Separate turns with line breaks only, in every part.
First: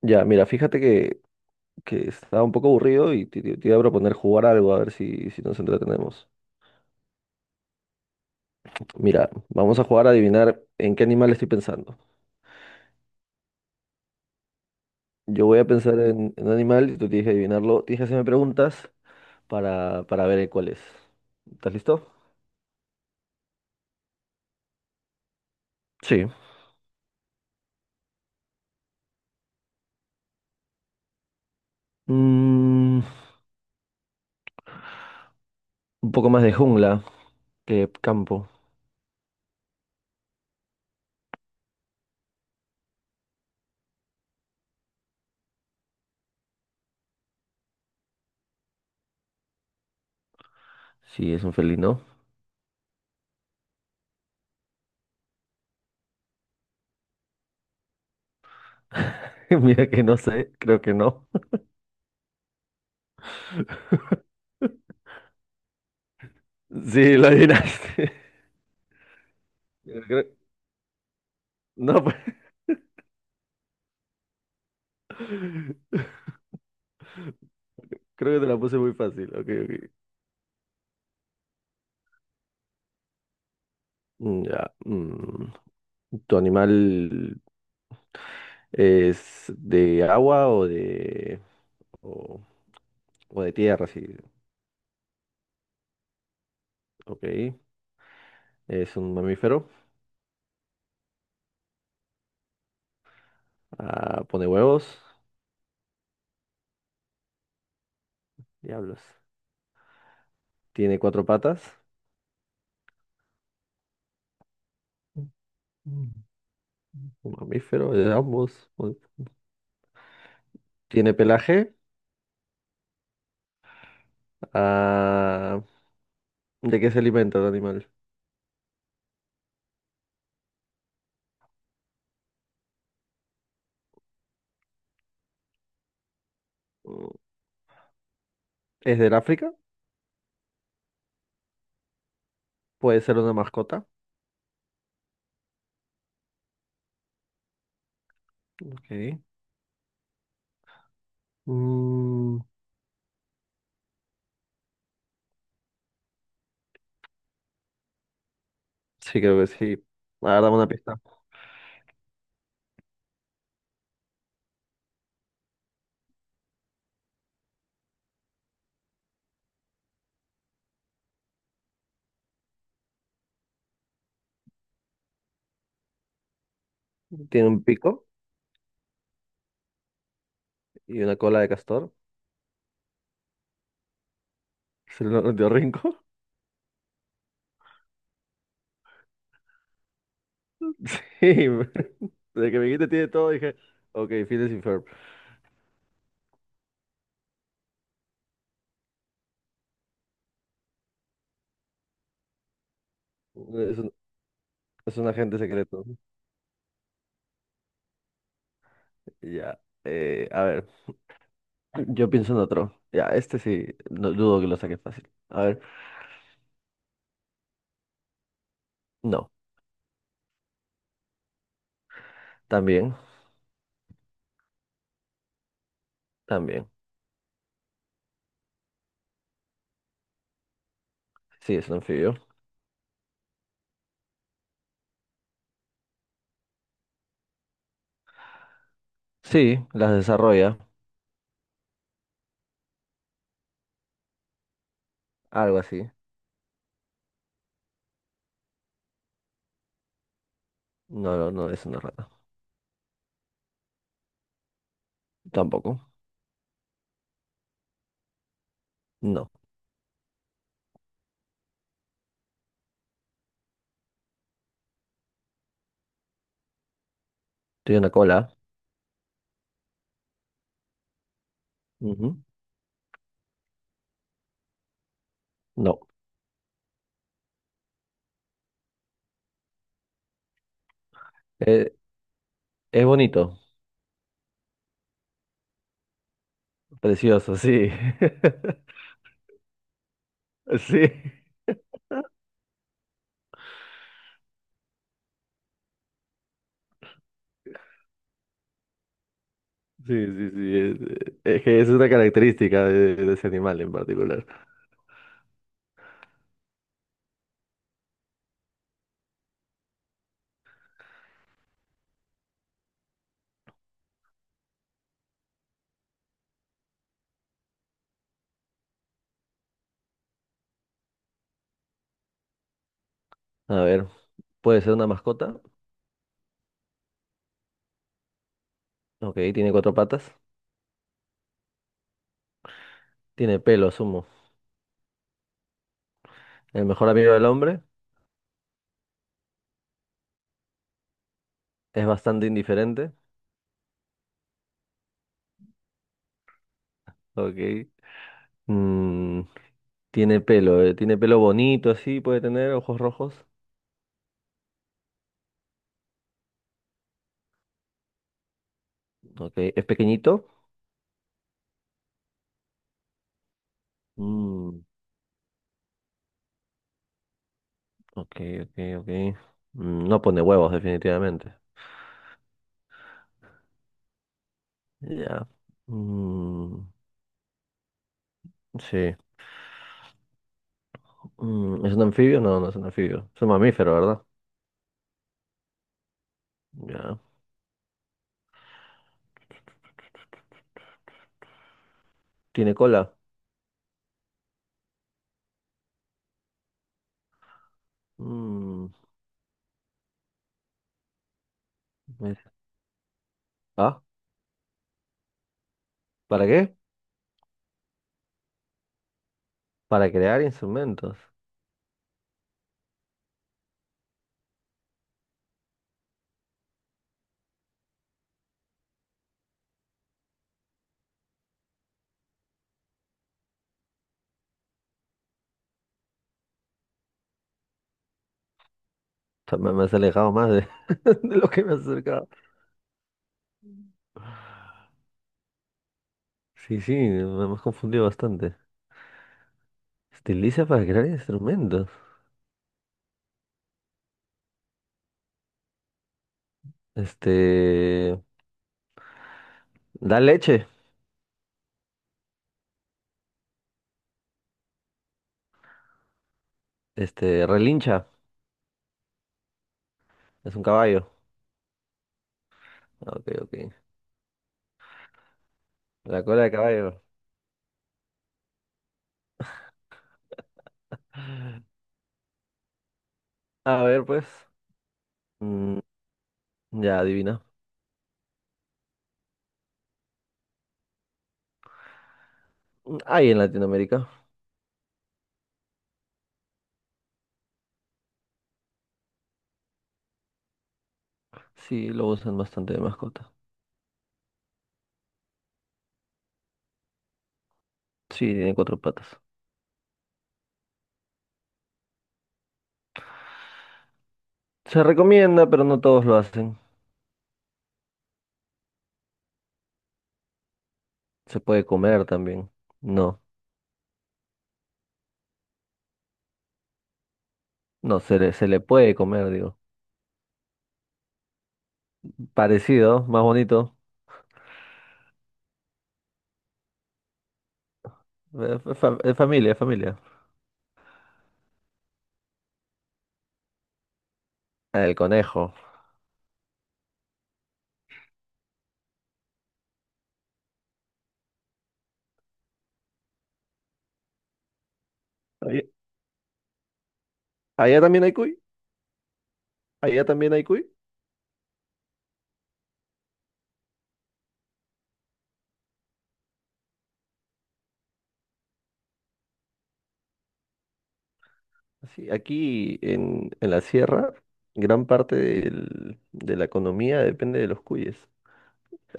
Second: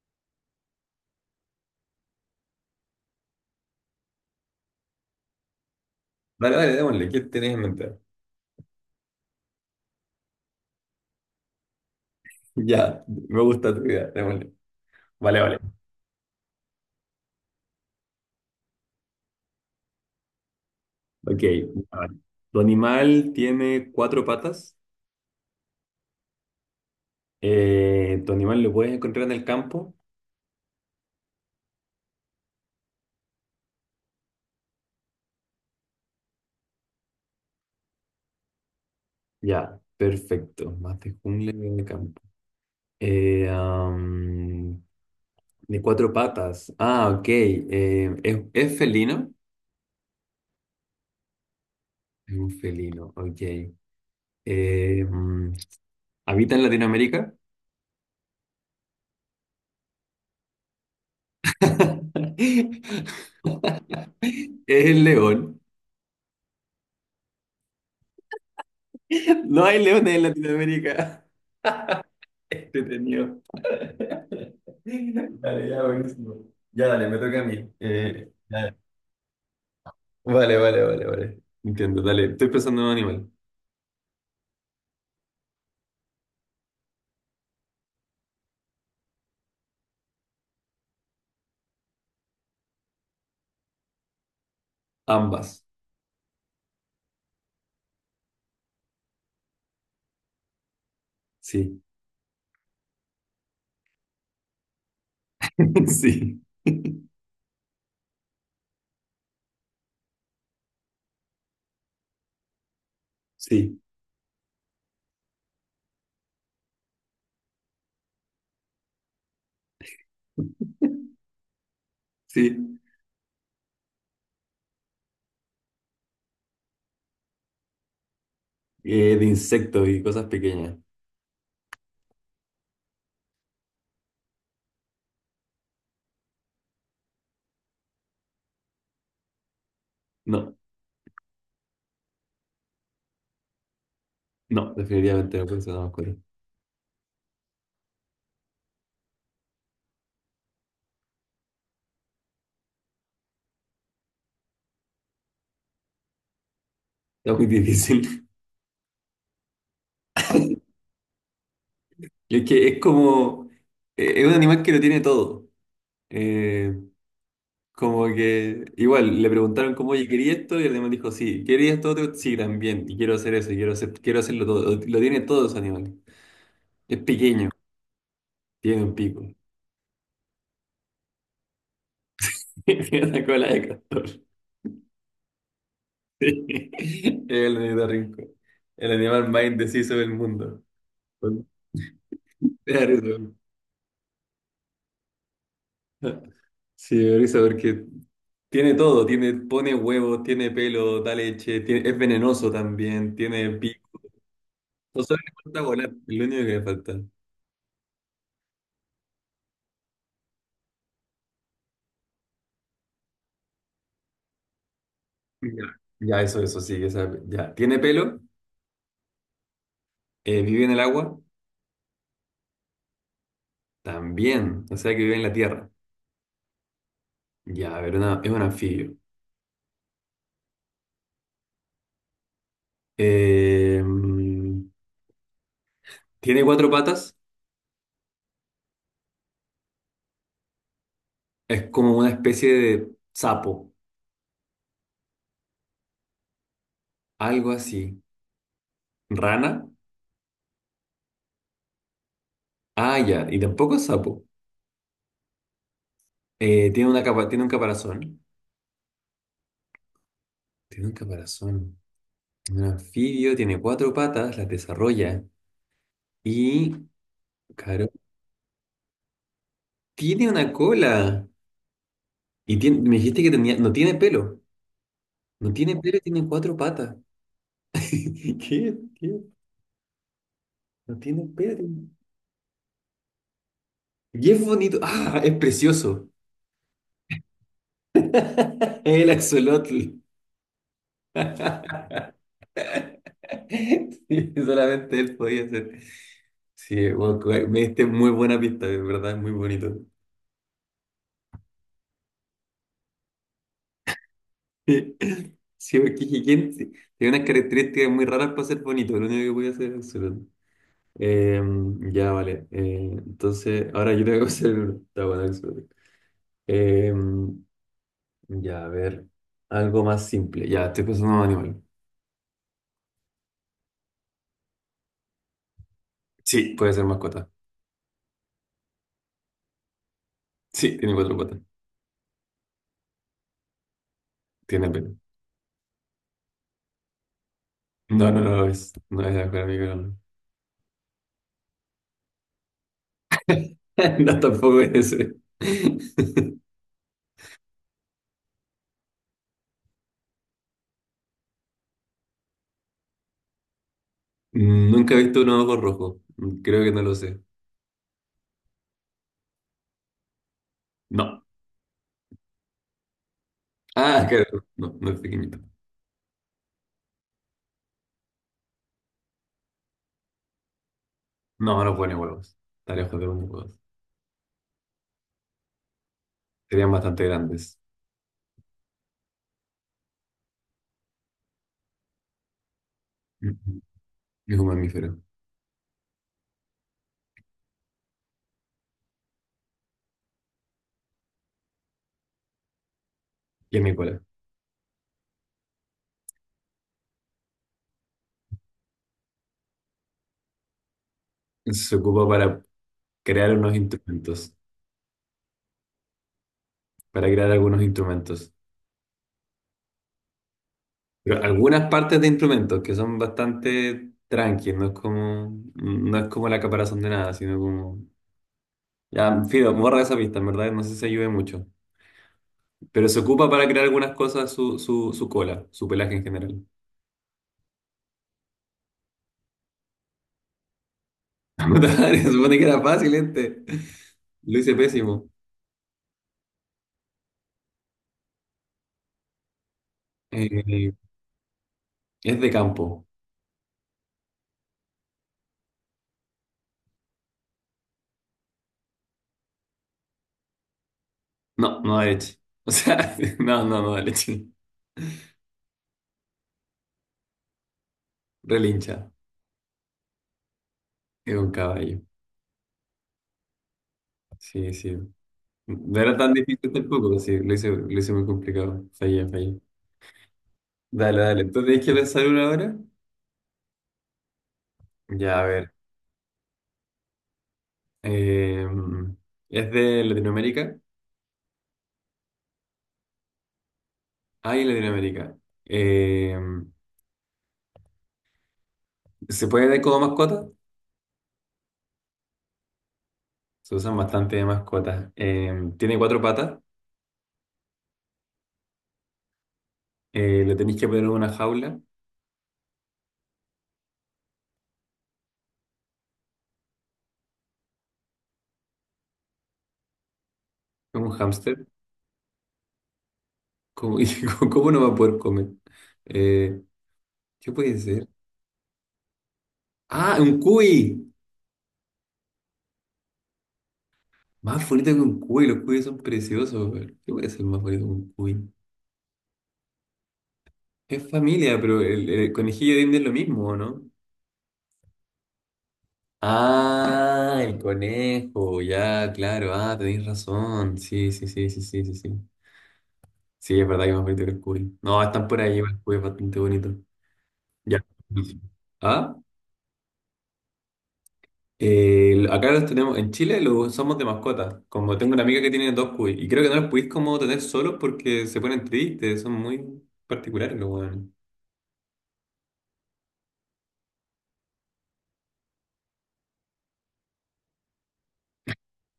Ya, mira, fíjate que estaba un poco aburrido y te iba a proponer jugar algo, a ver si nos entretenemos.
Dale, dale, démosle. ¿Qué tenés en mente?
Mira, vamos a jugar a adivinar en qué animal estoy pensando.
Ya, me gusta tu idea, démosle. Vale,
Yo
vale.
voy a pensar en un animal y tú tienes que adivinarlo. Tienes que hacerme preguntas para ver cuál es.
Ok.
¿Estás listo?
Vale. ¿Tu animal tiene cuatro patas?
Sí.
¿Tu animal lo puedes encontrar en el campo?
Mm, un poco más de jungla que campo.
Ya, perfecto. Más de jungla que de campo. Eh, am, de cuatro patas. Ah, ok. ¿Es felino?
Sí, es un felino.
Es un felino, ok. Eh, mm, ¿Habita en Latinoamérica?
Mira que no sé, creo que no.
Es el león.
Sí, lo adivinaste.
No hay leones en
Creo-
Latinoamérica.
No, pues,
Entretenido. Dale, ya, buenísimo. Ya, dale, me toca a mí.
creo que te la
Ya.
puse muy fácil. Ok, ok.
Vale, vale, vale, vale. Entiendo, dale. Estoy pensando en un animal.
Ya. Mm. ¿Tu animal es de agua o de o, o de tierra? Sí.
Ambas.
Ok. Es un mamífero.
Sí.
Ah, pone huevos.
Sí.
Diablos. Tiene cuatro patas.
Sí.
Mm. Un mamífero de ambos. Tiene pelaje.
Sí.
Ah, ¿de qué se alimenta el animal?
De insectos y cosas pequeñas.
Mm, ¿Es del África?
No,
Puede ser una mascota.
no, definitivamente no puede ser una mascota.
Ok. Mm,
Está muy difícil.
sí, creo que sí. Ahora dame una pista.
Es que es como. Es un animal que lo tiene todo. Eh, Como que igual le preguntaron como, oye, ¿quería esto? Y el animal dijo, sí, ¿quería esto otro? Sí, también, y quiero hacer eso, y quiero hacerlo todo. Lo tiene todos los animales. Es
¿Tiene
pequeño,
un pico?
tiene un pico,
Y una cola de castor.
tiene una cola de castor.
Se lo dio Rinco.
Sí, el ornitorrinco, el animal más indeciso del mundo.
Sí, de que me
Me da
guita tiene
risa.
todo, dije, ok, Phineas y Ferb.
Sí, me da risa porque tiene todo, tiene, pone huevos, tiene pelo, da leche, es venenoso también, tiene
Es un,
pico.
es
No
un
sabe, le
agente
falta
secreto.
volar, es lo único que le falta.
Ya, a ver, yo pienso en otro. Ya, este sí, no dudo que lo saque fácil. A
Ya,
ver,
ya, eso, sí, o ya. Tiene pelo,
no,
vive en el agua,
también,
también, o sea que vive en la tierra.
también.
Ya, a ver, es un anfibio.
Sí, es un anfibio.
Eh, mm, tiene cuatro patas,
Sí, las desarrolla,
es como una especie de sapo,
algo así.
algo así. Rana,
No, no, no, es una rata.
ah, ya, y tampoco es sapo.
Tampoco.
Tiene una capa,
No,
tiene un caparazón. Un anfibio, tiene cuatro patas, las desarrolla y,
tiene
claro,
una cola.
tiene una cola.
Ujú.
Y me dijiste que tenía, no tiene pelo. No tiene
No.
pera, tiene cuatro patas. ¿Qué? ¿Qué? No tiene pera.
Eh, es bonito,
Y es bonito. Ah, es precioso.
precioso, sí.
El axolotl.
Sí.
Sí, solamente él podía hacer. Sí, bueno, me diste muy buena pista, de verdad, es muy bonito.
Sí, sí, sí. Es que es una característica de ese animal en particular.
Sí, sí, porque dije, ¿tiene unas características muy raras para ser bonito? Lo único que podía hacer es axolotl. Eh, ya, vale. Entonces, ahora yo tengo que hacer uno. Está bueno, axolotl. Eh, Ya, a ver. Algo más simple. Ya, estoy pensando en un animal.
A ver, puede ser una mascota.
Sí, puede ser mascota.
Ok, tiene cuatro patas.
Sí, tiene cuatro patas.
Tiene pelo, asumo.
Tiene pelo.
El mejor amigo del hombre.
No lo es. No es la mejor amiga. No,
Es bastante indiferente.
no, tampoco es ese.
Ok. Mm, tiene pelo. Tiene pelo bonito, así. Puede tener ojos rojos.
Nunca he visto un ojo rojo. Creo que no lo sé.
Ok. Es pequeñito.
No. Ah, claro.
Mm,
No, no es pequeñito.
ok, ok, ok. No pone huevos, definitivamente.
No, no pone huevos. Está lejos de unos huevos.
Ya. Mm,
Serían bastante grandes.
sí. ¿Es un anfibio? No, no es un anfibio. Es un
Mm,
mamífero, ¿verdad?
Es un mamífero.
Ya. ¿Tiene cola?
Y es mi cola.
Mm,
Se ocupa
me-
para crear unos
Ah,
instrumentos.
¿para qué?
Para crear algunos instrumentos.
Para crear instrumentos.
Pero algunas partes de instrumentos que son bastante tranqui no es como, no es como la caparazón de nada, sino como... Ya, Fido, borra esa pista, en verdad, no sé si ayude mucho. Pero se ocupa para crear algunas cosas su cola, su pelaje en general.
O sea, me has alejado más de, de lo que me has
Puta madre,
acercado.
se supone que era fácil este. Lo hice pésimo.
Sí, sí, me has confundido bastante. Estiliza para
Eh,
crear instrumentos.
es de campo.
Este. Da leche.
No, no da leche. O sea, no, no, no da leche.
Este, relincha.
Relincha.
Es un caballo.
Es un caballo.
Ah, ok, ok.
Sí, sí. No era
La
tan
cola de
difícil
caballo.
tampoco, pues sí, lo hice muy complicado. Fallé, fallé. Dale, dale. Entonces tenéis que pensar una ahora.
A ver, pues.
Ya, a ver.
Mm, ya, adivina.
Eh, ¿Es de Latinoamérica?
Mm, hay en Latinoamérica.
Ay, Latinoamérica. Eh, ¿Se puede ver como mascota?
Sí, lo usan bastante de mascota.
Se usan bastante de mascotas. Tiene cuatro patas.
Sí, tiene cuatro patas.
Le tenéis que poner en una jaula.
Se recomienda, pero no todos lo hacen.
Es un
Se puede
hámster.
comer también. No,
¿Cómo, y cómo no va a poder comer? Eh, ¿Qué puede
no,
ser?
se le puede comer, digo.
Ah, un cuy.
Parecido, más bonito.
Más bonito que un cuy, los cuyes son preciosos. Weón. ¿Qué puede ser más bonito que un cuy?
Familia.
Es familia, pero el conejillo de India es lo mismo, ¿o no?
El conejo.
Ah, el conejo, ya, claro, ah, tenéis razón. Sí, sí, sí, sí, sí, sí, sí. Sí, es verdad que es más bonito que el cuy. No, están por ahí,
Ahí-
el cuy es bastante bonito.
Allá
Ya.
también hay cuy.
Ah,
Allá también hay cuy.
acá los tenemos, en Chile los somos de mascota. Como tengo una amiga que tiene dos cuy, y creo que no los podéis como tener solos porque se ponen tristes, son muy particulares los weones.
Sí, aquí en la sierra, gran parte de la economía depende de los cuyes.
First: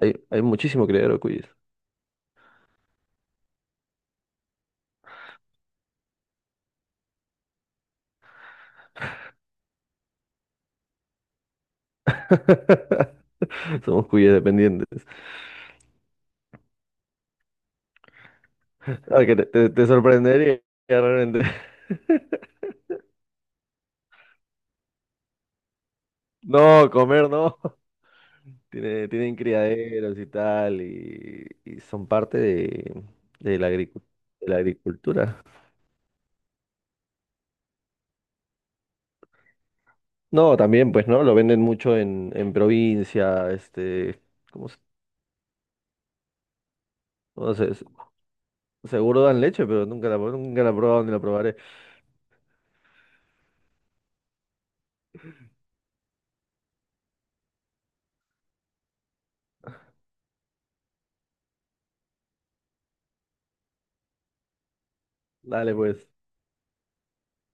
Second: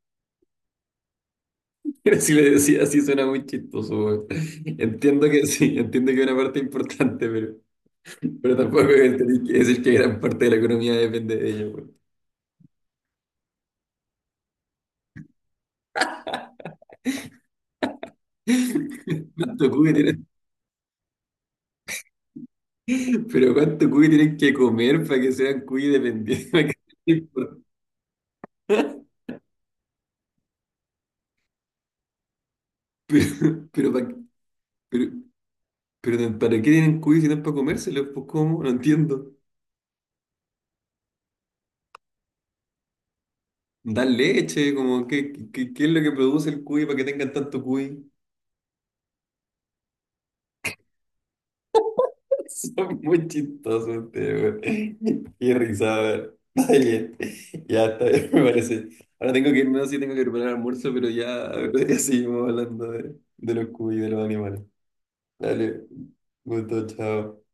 Hay muchísimo criadero de cuyes.
Pero si le decía así suena muy chistoso, weón. Entiendo que sí, entiendo que es una parte importante, pero tampoco es- tenéis que decir que gran parte de la economía depende de ellos, weón.
Somos cuyes dependientes. Ah, que
¿Cuánto
te
cuy tienen,
sorprendería realmente.
pero cuánto cuy tienen que comer para que sean cuy dependientes? Para que
No,
sea
comer no.
importante.
Tienen criaderos y tal, y son parte de, de
Pero,
la
pero,
agricu-
pa-
de la
pero,
agricultura.
pero ¿para qué tienen cuy si no es para comérselos? Pues ¿cómo? No entiendo.
No, también, pues, ¿no? Lo venden mucho en provincia,
¿Dan
este, ¿cómo
leche?
se?
Como, ¿qué es lo que produce el cuy para que tengan
No
tanto
sé,
cuy?
seguro dan leche, pero nunca la he probado ni la probaré.
Son muy chistosos ustedes, güey. Qué risa, a ver. Está bien. Ya está bien, me parece. Ahora tengo que irme, no sé si tengo que preparar el almuerzo, pero ya, ya seguimos hablando de los cubos y de los animales.
Dale,
Dale,
pues.
gusto, chao.